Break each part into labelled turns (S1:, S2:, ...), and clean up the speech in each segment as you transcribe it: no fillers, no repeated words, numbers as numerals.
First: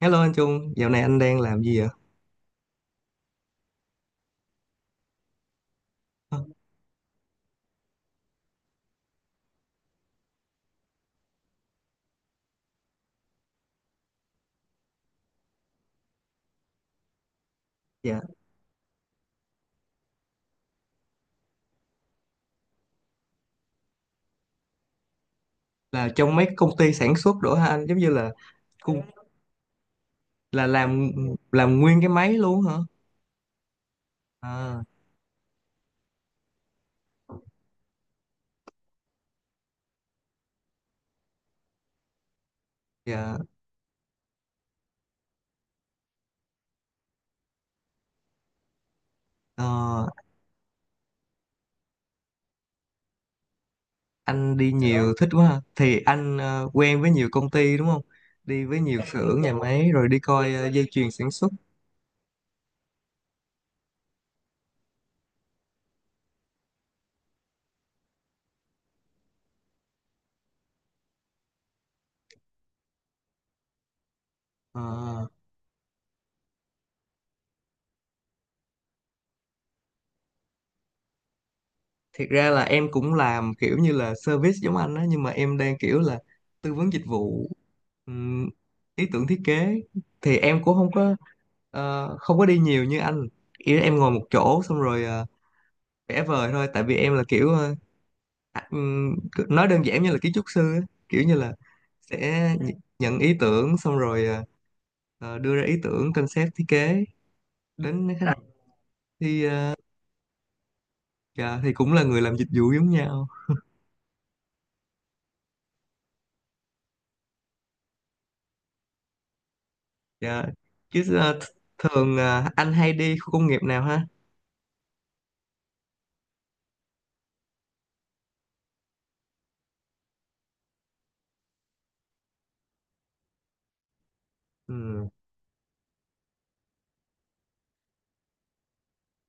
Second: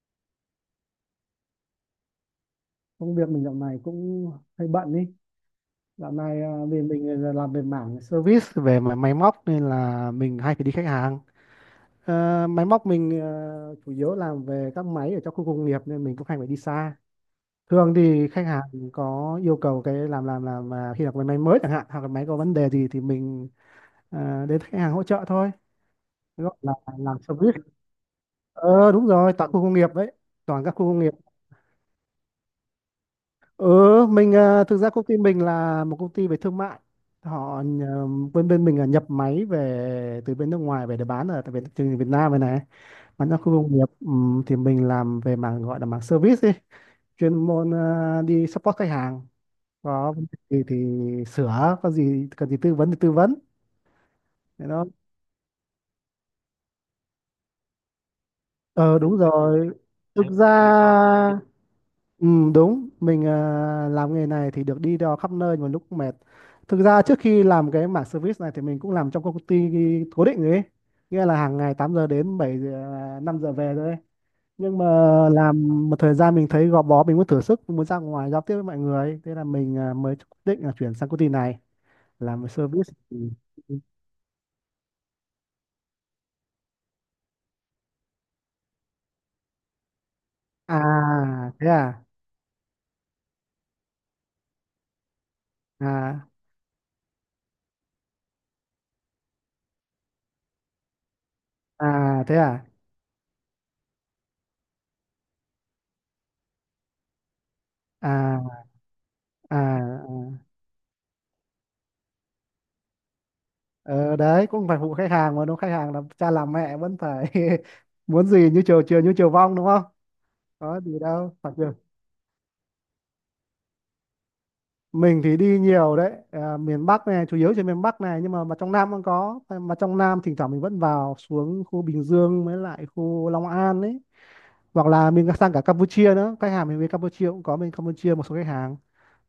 S1: Hello anh Trung, dạo này anh đang làm gì vậy?
S2: Công việc mình dạo này cũng hơi bận ý. Dạo
S1: Ờ,
S2: này vì mình là làm về mảng service về mà máy móc nên là mình hay phải đi khách hàng. Ờ, máy móc mình chủ yếu làm về các máy ở trong khu công nghiệp nên mình cũng hay phải đi xa. Thường
S1: Dạ,
S2: thì khách hàng có yêu cầu cái làm mà khi là cái máy mới chẳng hạn hoặc là máy có vấn đề gì thì mình đến khách hàng hỗ trợ thôi,
S1: là trong mấy
S2: gọi là
S1: công ty sản
S2: làm
S1: xuất đồ
S2: service.
S1: hả anh? Giống như là
S2: Ờ
S1: cung
S2: đúng rồi, tại khu công nghiệp đấy, toàn
S1: là
S2: các khu công
S1: làm
S2: nghiệp.
S1: nguyên cái máy luôn hả?
S2: Ừ, mình thực
S1: À,
S2: ra công ty mình là một công ty về thương mại. Bên bên mình là nhập máy về từ bên nước ngoài về để bán ở tại Việt, thị trường Việt Nam này này, bán ra
S1: dạ,
S2: khu công nghiệp. Thì mình làm về mảng gọi là mảng service ấy, chuyên môn đi support khách hàng.
S1: Ờ,
S2: Có vấn đề gì thì sửa, có gì cần gì tư vấn thì tư vấn.
S1: anh
S2: Thế
S1: đi
S2: đó.
S1: nhiều thích quá ha. Thì anh quen với nhiều công ty đúng không? Đi với
S2: Ờ
S1: nhiều
S2: đúng
S1: xưởng nhà
S2: rồi.
S1: máy rồi đi
S2: Thực ra,
S1: coi dây chuyền sản xuất.
S2: ừ, đúng mình làm nghề này thì được đi đò khắp nơi mà lúc mệt. Thực ra trước khi làm cái mảng service này thì mình cũng làm trong công ty cố định rồi ấy, nghĩa là hàng ngày 8 giờ đến 7 giờ, 5 giờ về thôi, nhưng
S1: Ờ.
S2: mà làm một thời gian mình thấy gò bó, mình muốn thử sức, mình muốn ra ngoài giao tiếp với mọi người ấy. Thế là mình mới quyết định là chuyển sang công ty này
S1: Thiệt
S2: làm về
S1: ra là em
S2: service.
S1: cũng
S2: Ừ.
S1: làm kiểu như là service giống anh á, nhưng mà em đang kiểu là tư vấn dịch vụ, ừm, ý tưởng thiết kế, thì em cũng
S2: À
S1: không có,
S2: thế à.
S1: không có đi nhiều như anh. Ý là em ngồi một chỗ xong rồi vẽ
S2: À
S1: vời thôi, tại vì em là kiểu à, ừm, nói đơn giản như là kiến trúc sư á. Kiểu như là
S2: à thế
S1: sẽ
S2: à.
S1: nhận ý tưởng xong rồi đưa ra ý tưởng concept thiết kế đến khách hàng,
S2: À
S1: thì ờ,
S2: à.
S1: dạ, thì cũng là người làm dịch vụ giống nhau.
S2: Ờ, đấy cũng phải phụ khách hàng mà đúng không? Khách hàng là cha làm mẹ vẫn phải muốn gì như chiều, chiều như chiều vong đúng không,
S1: Dạ.
S2: có gì
S1: Chứ
S2: đâu
S1: ờ, th-
S2: phải chưa.
S1: thường anh hay đi khu công nghiệp nào ha?
S2: Mình thì đi nhiều đấy, miền Bắc này, chủ yếu trên miền Bắc này, nhưng mà trong Nam cũng có mà, trong Nam thỉnh thoảng mình vẫn vào, xuống khu Bình Dương với lại khu Long An ấy, hoặc
S1: Ừ.
S2: là mình sang cả Campuchia nữa. Khách hàng mình bên Campuchia cũng có, bên Campuchia một số khách hàng,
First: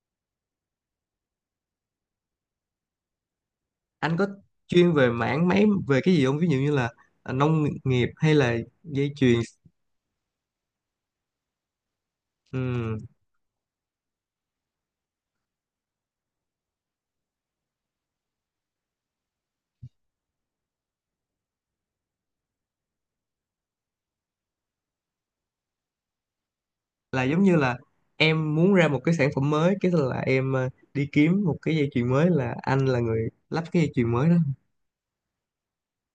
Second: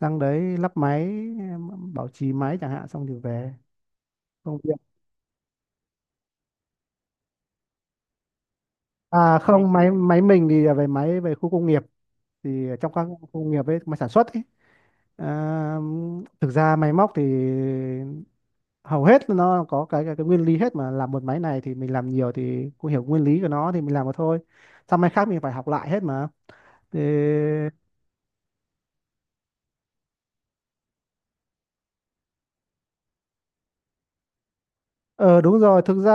S2: sang đấy lắp máy, em, bảo trì máy chẳng hạn, xong thì về.
S1: Anh có
S2: Công việc
S1: chuyên về mảng mấy về cái gì không? Ví dụ như là nông nghiệp hay là dây chuyền.
S2: không, máy máy mình thì là về máy về khu công nghiệp, thì trong
S1: Ừ.
S2: các khu nghiệp ấy mà sản xuất ấy. à, thực ra máy móc thì hầu hết nó có cái nguyên lý hết mà, làm một máy này thì mình làm nhiều thì cũng hiểu nguyên lý của nó thì mình làm mà thôi, sang máy khác mình phải học lại hết mà thì.
S1: Là giống như là em muốn ra một cái sản phẩm mới, cái là em đi kiếm một cái dây chuyền mới, là anh là người lắp cái dây chuyền mới đó.
S2: Ờ đúng rồi, thực ra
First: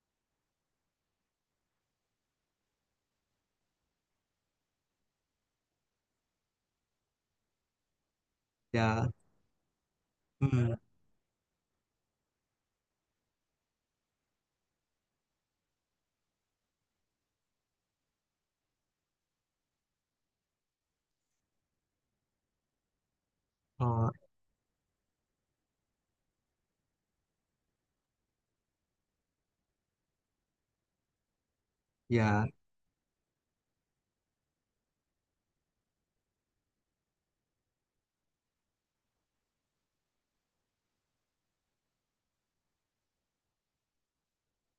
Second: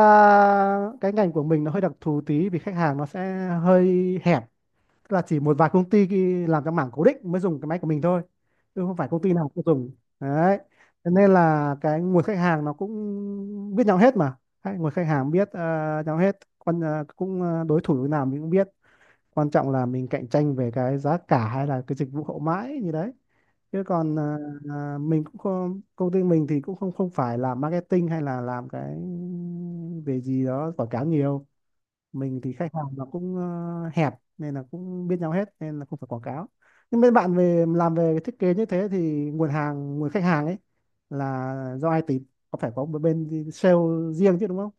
S2: cái ngành của mình nó hơi đặc thù tí vì khách hàng nó sẽ hơi hẹp. Tức là chỉ một vài công ty làm trong mảng cố định mới dùng cái máy của mình thôi, chứ không
S1: Dạ.
S2: phải công ty nào cũng dùng đấy.
S1: Ừ.
S2: Cho nên là cái nguồn khách hàng nó cũng biết nhau hết mà. Hay, nguồn khách hàng biết nhau hết, quan cũng đối thủ như nào mình cũng biết, quan trọng là mình cạnh tranh về cái giá cả hay là cái dịch vụ hậu mãi như đấy, chứ
S1: Ờ,
S2: còn ờ, ờ, mình cũng không, công ty mình thì cũng không không phải làm marketing hay là làm cái về gì đó quảng cáo nhiều. Mình
S1: dạ.
S2: thì khách hàng nó cũng hẹp nên là cũng biết nhau hết nên là không phải quảng cáo. Nhưng bên bạn về làm về cái thiết kế như thế thì nguồn hàng, nguồn khách hàng ấy là do ai tìm, có phải có một bên sale riêng chứ đúng không.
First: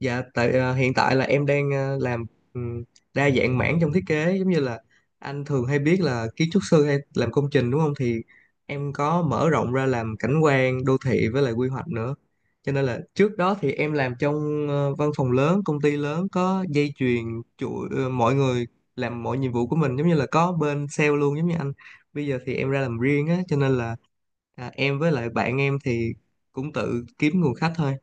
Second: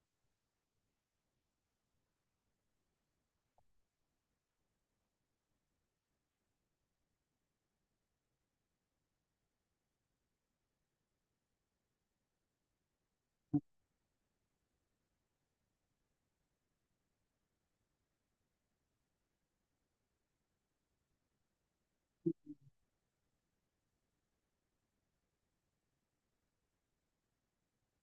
S1: Dạ, hiện tại là em đang làm ừm, đa dạng mảng trong thiết kế, giống như là anh thường hay biết là kiến trúc sư hay làm công trình đúng không? Thì em có mở rộng ra làm cảnh quan, đô thị với lại quy hoạch nữa. Cho nên là trước đó thì em làm trong văn phòng lớn, công ty lớn có dây chuyền chuỗi, mọi người làm mọi nhiệm vụ của mình giống như là có bên sale luôn giống như anh. Bây giờ thì em ra làm riêng á, cho nên là em với lại bạn em thì cũng tự kiếm nguồn khách thôi.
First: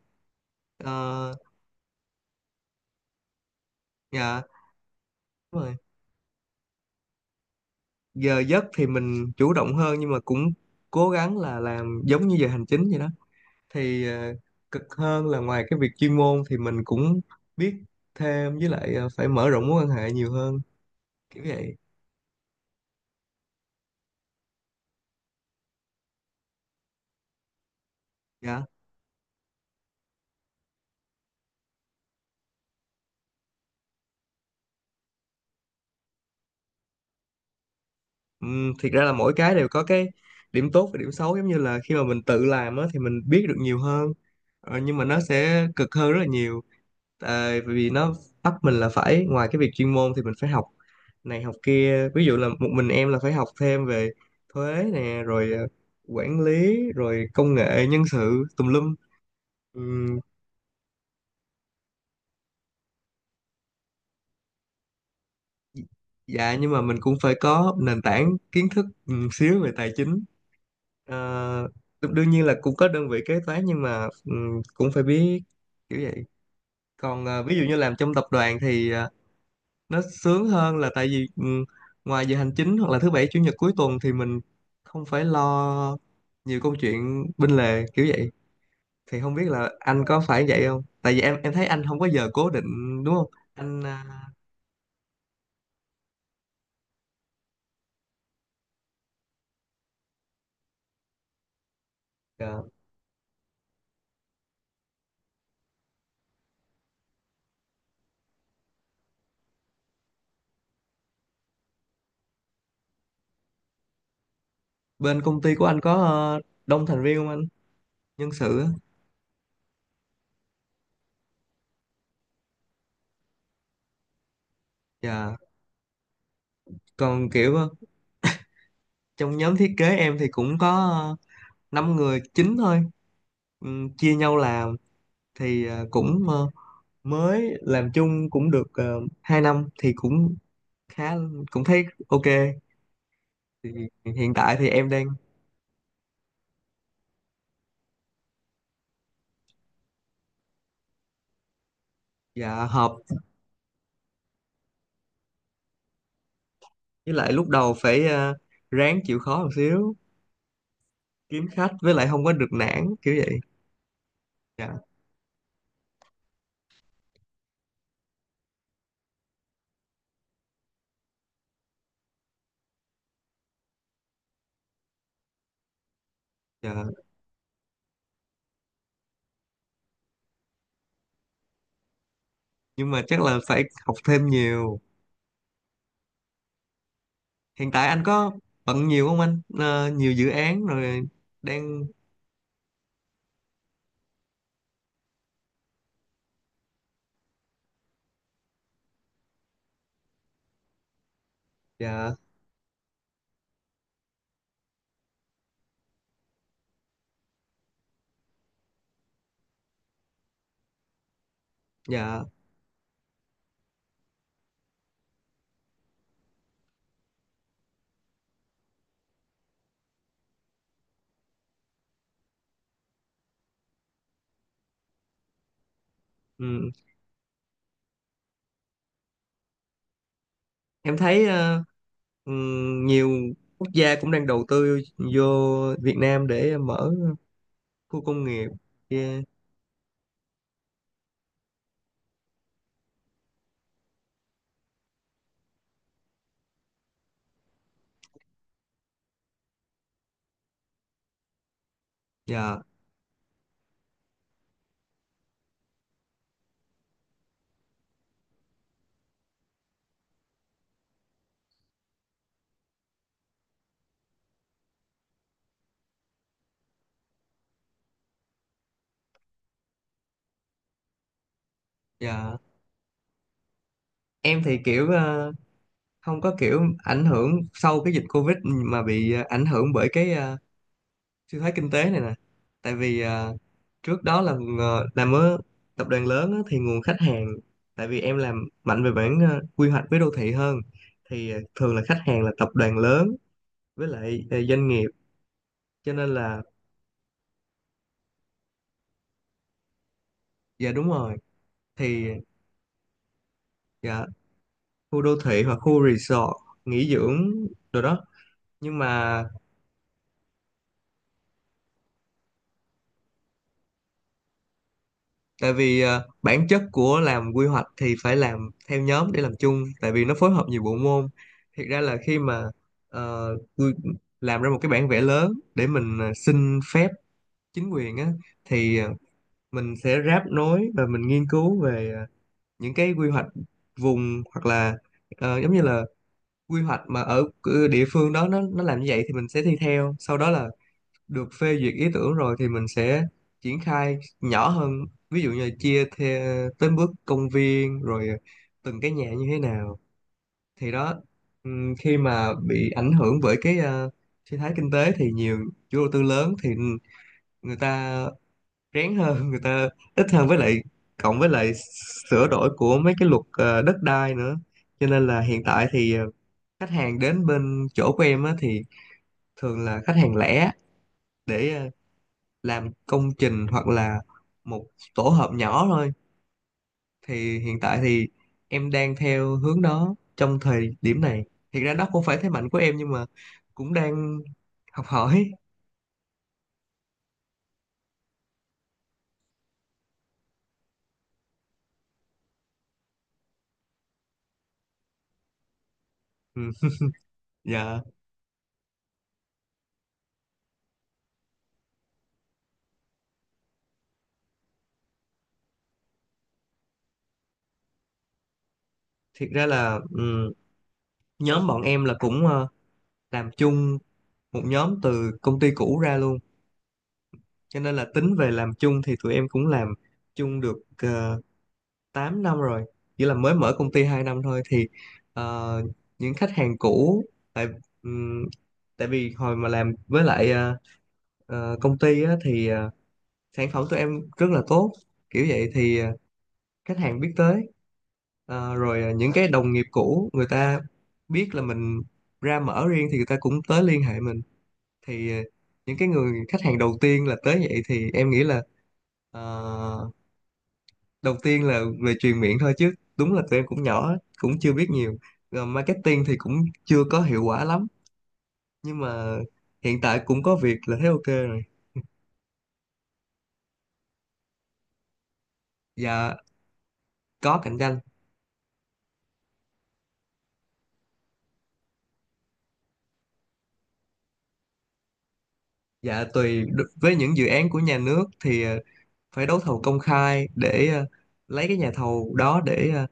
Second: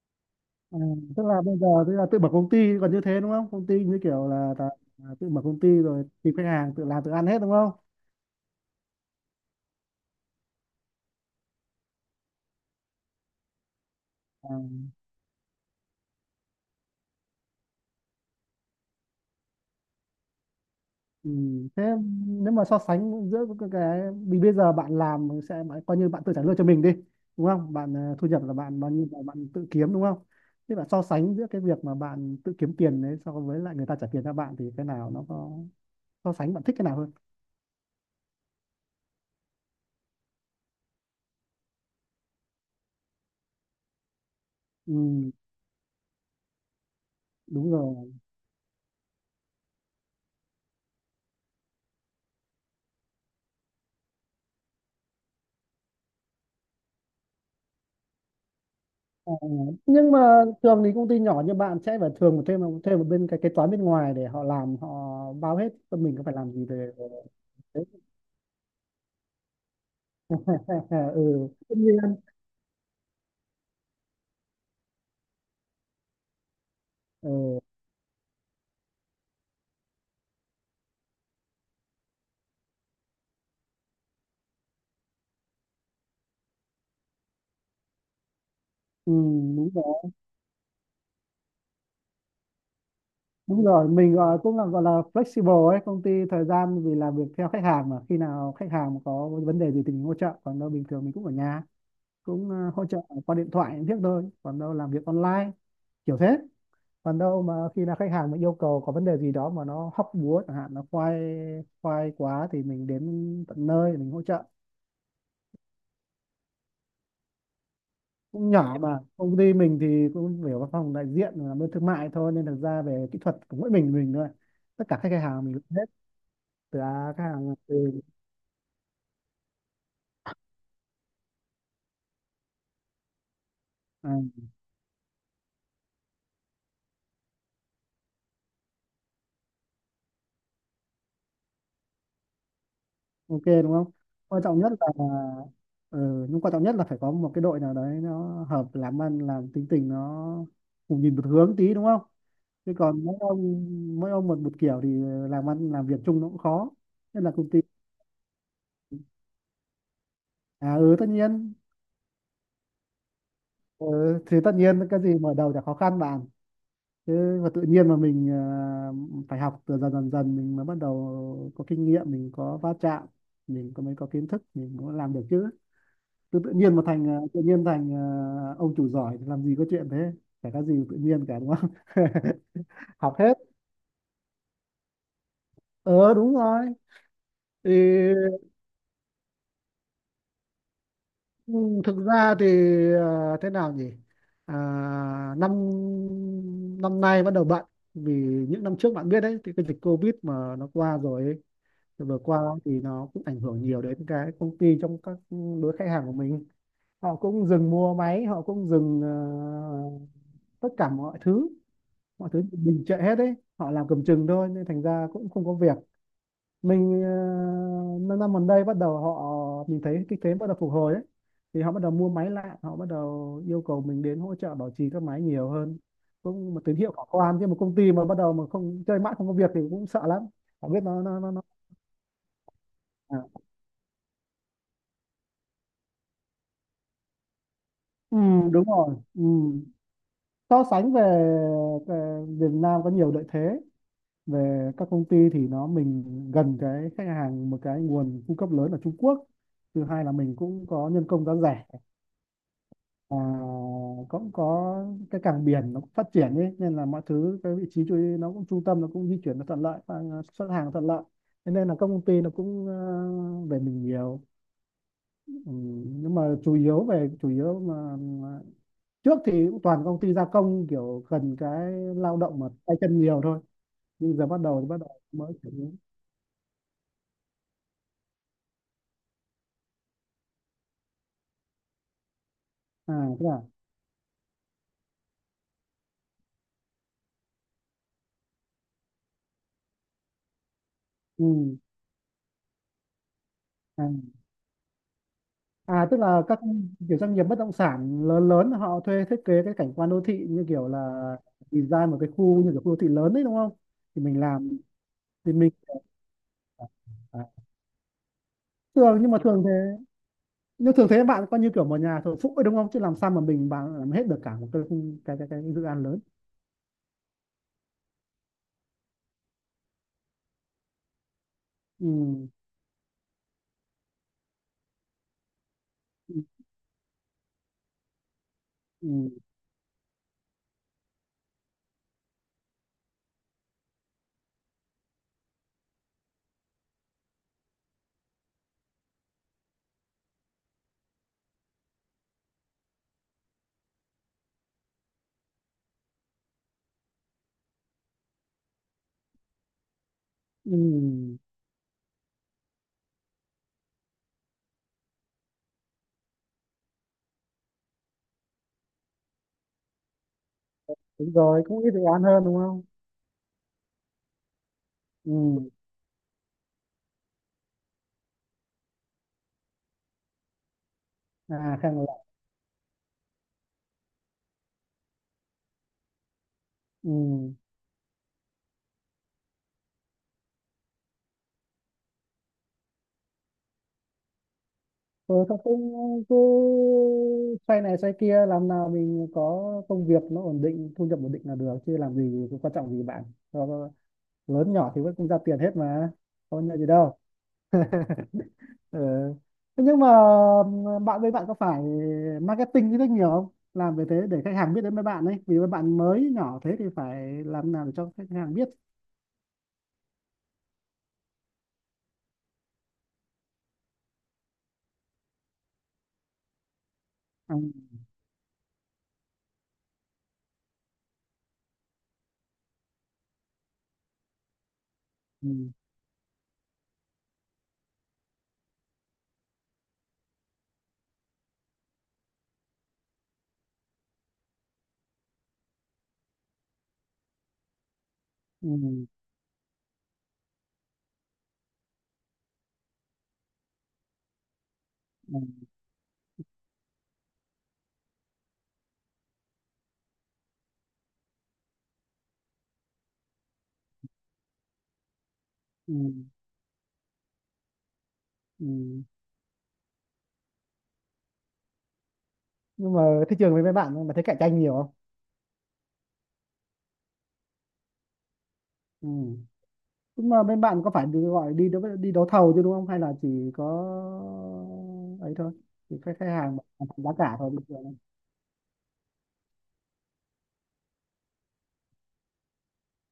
S2: Ừ, tức
S1: Ờ,
S2: là bây giờ tức là tự mở công ty còn như thế đúng không, công ty như kiểu
S1: dạ.
S2: là tự mở công
S1: Đúng
S2: ty
S1: rồi.
S2: rồi tìm khách hàng, tự làm tự ăn hết đúng không.
S1: Giờ giấc thì mình chủ động hơn, nhưng mà cũng cố gắng là làm giống như giờ hành chính vậy đó. thì ờ,
S2: À,
S1: Cực hơn là ngoài cái việc chuyên môn thì mình cũng biết thêm, với lại phải mở rộng mối quan hệ nhiều hơn,
S2: ừ,
S1: kiểu vậy.
S2: thế nếu mà so sánh giữa cái vì bây giờ bạn làm sẽ coi như bạn tự trả lương cho mình đi, đúng không, bạn thu nhập là
S1: Dạ.
S2: bạn bao nhiêu là bạn tự kiếm đúng không, thế bạn so sánh giữa cái việc mà bạn tự kiếm tiền đấy so với lại người ta trả tiền cho bạn thì cái nào nó có, so sánh bạn thích cái nào hơn.
S1: Thiệt ra là mỗi cái đều có cái điểm tốt và điểm xấu. Giống như là khi mà mình tự làm á, thì mình biết được nhiều hơn, nhưng mà nó
S2: Ừ,
S1: sẽ cực hơn rất là nhiều, tại
S2: đúng
S1: vì
S2: rồi.
S1: nó bắt mình là phải ngoài cái việc chuyên môn thì mình phải học này học kia. Ví dụ là một mình em là phải học thêm về thuế nè, rồi quản lý rồi công nghệ nhân sự tùm lum.
S2: Ờ, nhưng
S1: Ừm,
S2: mà thường thì công ty nhỏ như bạn sẽ phải thường thêm thêm một bên cái kế toán bên ngoài để họ làm, họ bao hết, còn mình có phải làm
S1: dạ,
S2: gì
S1: nhưng mà
S2: về
S1: mình cũng phải có nền tảng kiến thức xíu về tài chính. Ờ,
S2: ừ tất nhiên.
S1: đương nhiên là cũng có đơn vị kế toán, nhưng mà cũng phải biết, kiểu vậy. Còn ví
S2: Ừ,
S1: dụ như làm trong tập đoàn thì nó sướng hơn là tại vì ngoài giờ hành chính hoặc là thứ bảy chủ nhật cuối tuần thì mình không phải lo nhiều câu chuyện bên lề, kiểu vậy.
S2: ừ,
S1: Thì không biết
S2: đúng.
S1: là anh có phải vậy không, tại vì em thấy anh không có giờ cố định đúng không
S2: Đúng
S1: anh?
S2: rồi,
S1: Ờ,
S2: mình gọi cũng là gọi là flexible ấy, công ty thời gian vì làm việc theo khách hàng, mà khi nào khách hàng có vấn đề gì thì mình hỗ trợ, còn đâu bình thường mình cũng ở nhà, cũng
S1: dạ.
S2: hỗ trợ qua điện thoại thiết thôi, còn đâu làm việc online, kiểu thế. Còn đâu mà khi nào khách hàng mà yêu cầu có vấn đề gì đó mà nó hóc búa chẳng hạn, nó khoai khoai quá thì mình đến tận nơi mình hỗ trợ.
S1: Bên công ty của anh có đông thành viên không anh, nhân
S2: Cũng
S1: sự á?
S2: nhỏ mà, công ty mình thì cũng về văn phòng đại diện làm bên thương mại thôi, nên thực ra về kỹ thuật của mỗi mình thôi. Tất cả các khách
S1: Dạ.
S2: hàng mình làm hết từ khách
S1: Còn
S2: hàng
S1: kiểu
S2: từ
S1: trong nhóm thiết kế em thì cũng có 5 người chín thôi.
S2: à,
S1: Chia nhau làm, thì ờ, cũng ờ, mới làm chung cũng được 2 năm, thì cũng khá, cũng thấy ok.
S2: ok
S1: Thì
S2: đúng không.
S1: hiện
S2: Quan
S1: tại
S2: trọng
S1: thì
S2: nhất là,
S1: em đang,
S2: ừ, nhưng quan trọng nhất là phải có một cái đội nào đấy nó hợp làm ăn, làm tính tình nó cùng nhìn một hướng tí đúng không,
S1: dạ,
S2: chứ
S1: hợp,
S2: còn mỗi ông một một kiểu thì làm ăn, làm việc chung nó cũng khó,
S1: với
S2: nên là
S1: lại lúc
S2: công ty.
S1: đầu phải ráng chịu khó một xíu,
S2: À ừ tất
S1: kiếm
S2: nhiên.
S1: khách, với lại không có được nản, kiểu vậy.
S2: Ừ, thì tất
S1: Dạ.
S2: nhiên cái gì mở đầu chả khó khăn bạn, chứ mà tự nhiên mà mình phải học từ dần dần dần mình mới bắt đầu có kinh nghiệm, mình có va chạm, mình có mới có kiến thức mình mới làm được chứ. Tự nhiên
S1: Dạ,
S2: mà thành tự nhiên thành ông chủ giỏi thì làm gì có chuyện thế, chả có gì tự nhiên cả đúng không
S1: nhưng mà
S2: học
S1: chắc
S2: hết.
S1: là phải học thêm nhiều.
S2: Ờ đúng rồi
S1: Hiện
S2: thì,
S1: tại anh có bận nhiều không anh? Ờ, nhiều dự án rồi
S2: ừ,
S1: đang,
S2: thực ra thì thế nào nhỉ, à, năm năm nay bắt đầu bận vì những năm trước bạn biết đấy thì cái dịch Covid mà nó qua rồi ấy,
S1: dạ,
S2: vừa qua thì nó cũng ảnh hưởng nhiều đến cái công ty trong các đối khách hàng của mình, họ cũng dừng mua máy, họ cũng dừng tất cả mọi thứ,
S1: dạ,
S2: mọi thứ đình trệ hết đấy, họ làm cầm chừng thôi nên thành ra cũng không có việc. Mình năm năm gần đây bắt đầu họ, mình thấy cái thế bắt đầu phục hồi ấy, thì họ bắt đầu mua máy lại, họ bắt đầu yêu cầu mình đến hỗ trợ bảo trì các máy nhiều hơn, cũng một
S1: ừ,
S2: tín hiệu khả quan chứ một công ty mà bắt đầu mà không chơi mãi không có việc thì cũng sợ lắm. Họ biết
S1: em thấy
S2: nó.
S1: nhiều
S2: À.
S1: quốc gia cũng đang đầu tư vô Việt Nam để mở khu
S2: Ừ,
S1: công nghiệp.
S2: đúng rồi ừ.
S1: Yeah.
S2: So sánh về, về Việt Nam có nhiều lợi thế, về các công ty thì nó mình gần cái khách hàng một cái nguồn cung cấp lớn ở Trung Quốc, thứ hai là mình cũng có nhân công giá rẻ,
S1: Dạ.
S2: và cũng có cái cảng biển nó cũng phát triển ấy, nên là mọi thứ cái vị trí chú nó cũng trung tâm, nó cũng di chuyển nó thuận lợi và xuất hàng nó thuận lợi. Thế nên là các công ty nó cũng về mình nhiều. Ừ, nhưng mà chủ yếu về chủ yếu mà trước thì cũng toàn công ty gia công kiểu cần cái lao
S1: Dạ.
S2: động mà tay chân nhiều thôi, nhưng giờ bắt
S1: Em thì
S2: đầu thì bắt đầu
S1: kiểu
S2: mới chuyển hướng.
S1: không có kiểu ảnh hưởng sau cái dịch Covid mà bị ảnh hưởng bởi cái suy thoái kinh tế này nè. Tại
S2: À
S1: vì
S2: thế à.
S1: trước đó là làm ở tập đoàn lớn á, thì nguồn khách hàng, tại vì em làm mạnh về bản quy hoạch với đô thị hơn, thì
S2: Ừ.
S1: thường là khách hàng là tập đoàn lớn,
S2: À.
S1: với lại doanh nghiệp,
S2: À
S1: cho
S2: tức
S1: nên
S2: là các
S1: là,
S2: kiểu doanh nghiệp bất động sản lớn lớn họ thuê thiết kế cái cảnh quan đô thị như kiểu
S1: dạ
S2: là
S1: đúng rồi,
S2: design một
S1: thì
S2: cái khu như kiểu khu đô thị lớn đấy đúng không? Thì
S1: dạ
S2: mình làm,
S1: khu đô
S2: thì
S1: thị
S2: mình
S1: hoặc khu resort nghỉ
S2: à.
S1: dưỡng rồi đó. Nhưng
S2: Thường nhưng mà
S1: mà
S2: thường thế, nhưng thường thế bạn coi như kiểu một nhà thờ phụ ấy đúng không? Chứ làm sao mà bạn làm hết được cả một cái
S1: tại
S2: dự
S1: vì
S2: án lớn.
S1: bản chất của làm quy hoạch thì phải làm theo nhóm để làm chung, tại vì nó phối hợp nhiều bộ môn. Thiệt ra là khi
S2: Ừ.
S1: mà ờ, quy- làm ra một cái bản vẽ lớn để mình
S2: Ừ.
S1: xin phép chính quyền á, thì ờ,
S2: Ừ.
S1: mình sẽ ráp nối và mình nghiên cứu về những cái quy hoạch vùng hoặc là giống như là quy hoạch mà ở địa phương đó, nó làm như vậy thì mình sẽ thi theo, sau đó là được phê duyệt ý tưởng rồi thì mình sẽ triển khai nhỏ hơn, ví dụ như là chia theo tới bước công viên, rồi từng cái nhà như thế nào, thì đó.
S2: Ừ.
S1: Ừm, khi mà bị ảnh hưởng bởi cái suy thoái kinh tế thì nhiều chủ đầu tư lớn thì người ta rén hơn người ta ít hơn, với lại
S2: Đúng
S1: cộng với
S2: rồi,
S1: lại
S2: cũng ít dự án hơn
S1: sửa
S2: đúng
S1: đổi
S2: không?
S1: của mấy cái luật đất đai nữa, cho nên là hiện
S2: Ừ.
S1: tại thì khách hàng đến bên chỗ của em á, thì thường là khách hàng lẻ, để
S2: À khang là
S1: làm công trình hoặc là một tổ hợp nhỏ thôi.
S2: ừ.
S1: Thì hiện tại thì em đang theo hướng đó trong thời điểm này, hiện ra đó không phải thế mạnh của em nhưng mà cũng đang học
S2: Rồi
S1: hỏi.
S2: xong cũng cứ xoay này xoay kia làm nào mình có công việc nó ổn định, thu nhập ổn định là được, chứ làm gì có quan trọng gì bạn. Cho- lớn nhỏ thì vẫn cũng ra tiền hết mà,
S1: Ừ.
S2: không nhận gì đâu.
S1: Dạ.
S2: Ừ. Thế nhưng mà bạn có phải marketing rất nhiều không, làm về thế để khách hàng biết đến với bạn ấy, vì với bạn mới nhỏ thế thì phải làm nào để cho khách hàng biết.
S1: Thiệt ra là ừ, nhóm bọn em là cũng làm chung một nhóm từ công ty cũ ra luôn,
S2: À,
S1: cho nên là tính về làm chung thì tụi em cũng làm chung được 8 năm rồi, chỉ là mới mở công ty 2 năm thôi.
S2: ừ,
S1: Ờ, những khách hàng cũ, tại ừm, tại vì hồi mà làm với lại công ty á, thì sản phẩm tụi em rất là tốt, kiểu vậy, thì khách hàng biết tới. Ờ, rồi
S2: ừ,
S1: những cái đồng nghiệp cũ người ta biết là mình ra mở riêng thì người ta cũng tới liên hệ mình.
S2: ừ,
S1: thì ờ, những cái người khách hàng đầu tiên là tới vậy, thì em nghĩ là ờ, đầu tiên là về truyền miệng thôi, chứ đúng là tụi em cũng nhỏ, cũng chưa biết nhiều, rồi
S2: ừ,
S1: marketing thì cũng chưa có hiệu quả lắm, nhưng
S2: ừ.
S1: mà hiện tại cũng có việc là thấy ok rồi.
S2: Nhưng mà thị trường với mấy bạn mà thấy cạnh tranh nhiều không,
S1: Dạ, có cạnh tranh.
S2: ừ. Nhưng mà bên bạn có phải đi gọi đi đấu thầu chứ đúng không? Hay là chỉ có ấy thôi? Chỉ khách,
S1: Dạ,
S2: khách hàng
S1: tùy
S2: bán giá
S1: với
S2: cả
S1: những dự
S2: thôi bình
S1: án của
S2: thường.
S1: nhà nước thì phải đấu thầu công khai để lấy cái nhà thầu đó để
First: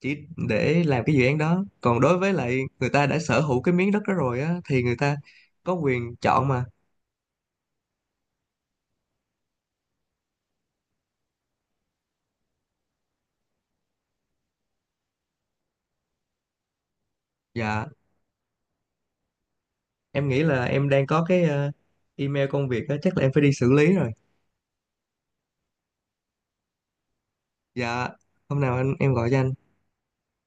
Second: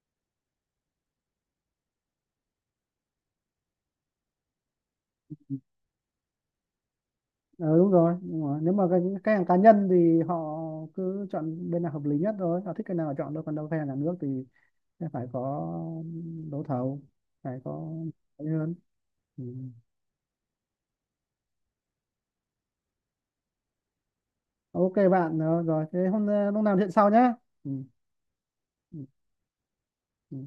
S1: chỉ để làm cái dự án đó. Còn đối với lại người ta đã sở hữu cái miếng đất đó rồi á thì người ta có quyền chọn mà.
S2: Ừ, đúng rồi. Nhưng mà nếu mà cái khách hàng cá nhân thì họ cứ chọn bên nào hợp lý nhất thôi. Họ thích cái nào họ chọn thôi. Còn đâu khách hàng nhà nước thì sẽ phải có đấu thầu, phải
S1: Dạ,
S2: có ấy hơn. Ừ.
S1: em nghĩ là em đang có cái email công việc đó, chắc là em phải đi xử lý rồi.
S2: Ok bạn rồi. Thế hôm lúc nào chuyện sau nhé. Ừ.
S1: Dạ, hôm nào anh
S2: Ừ.
S1: em gọi cho anh.
S2: Ừ.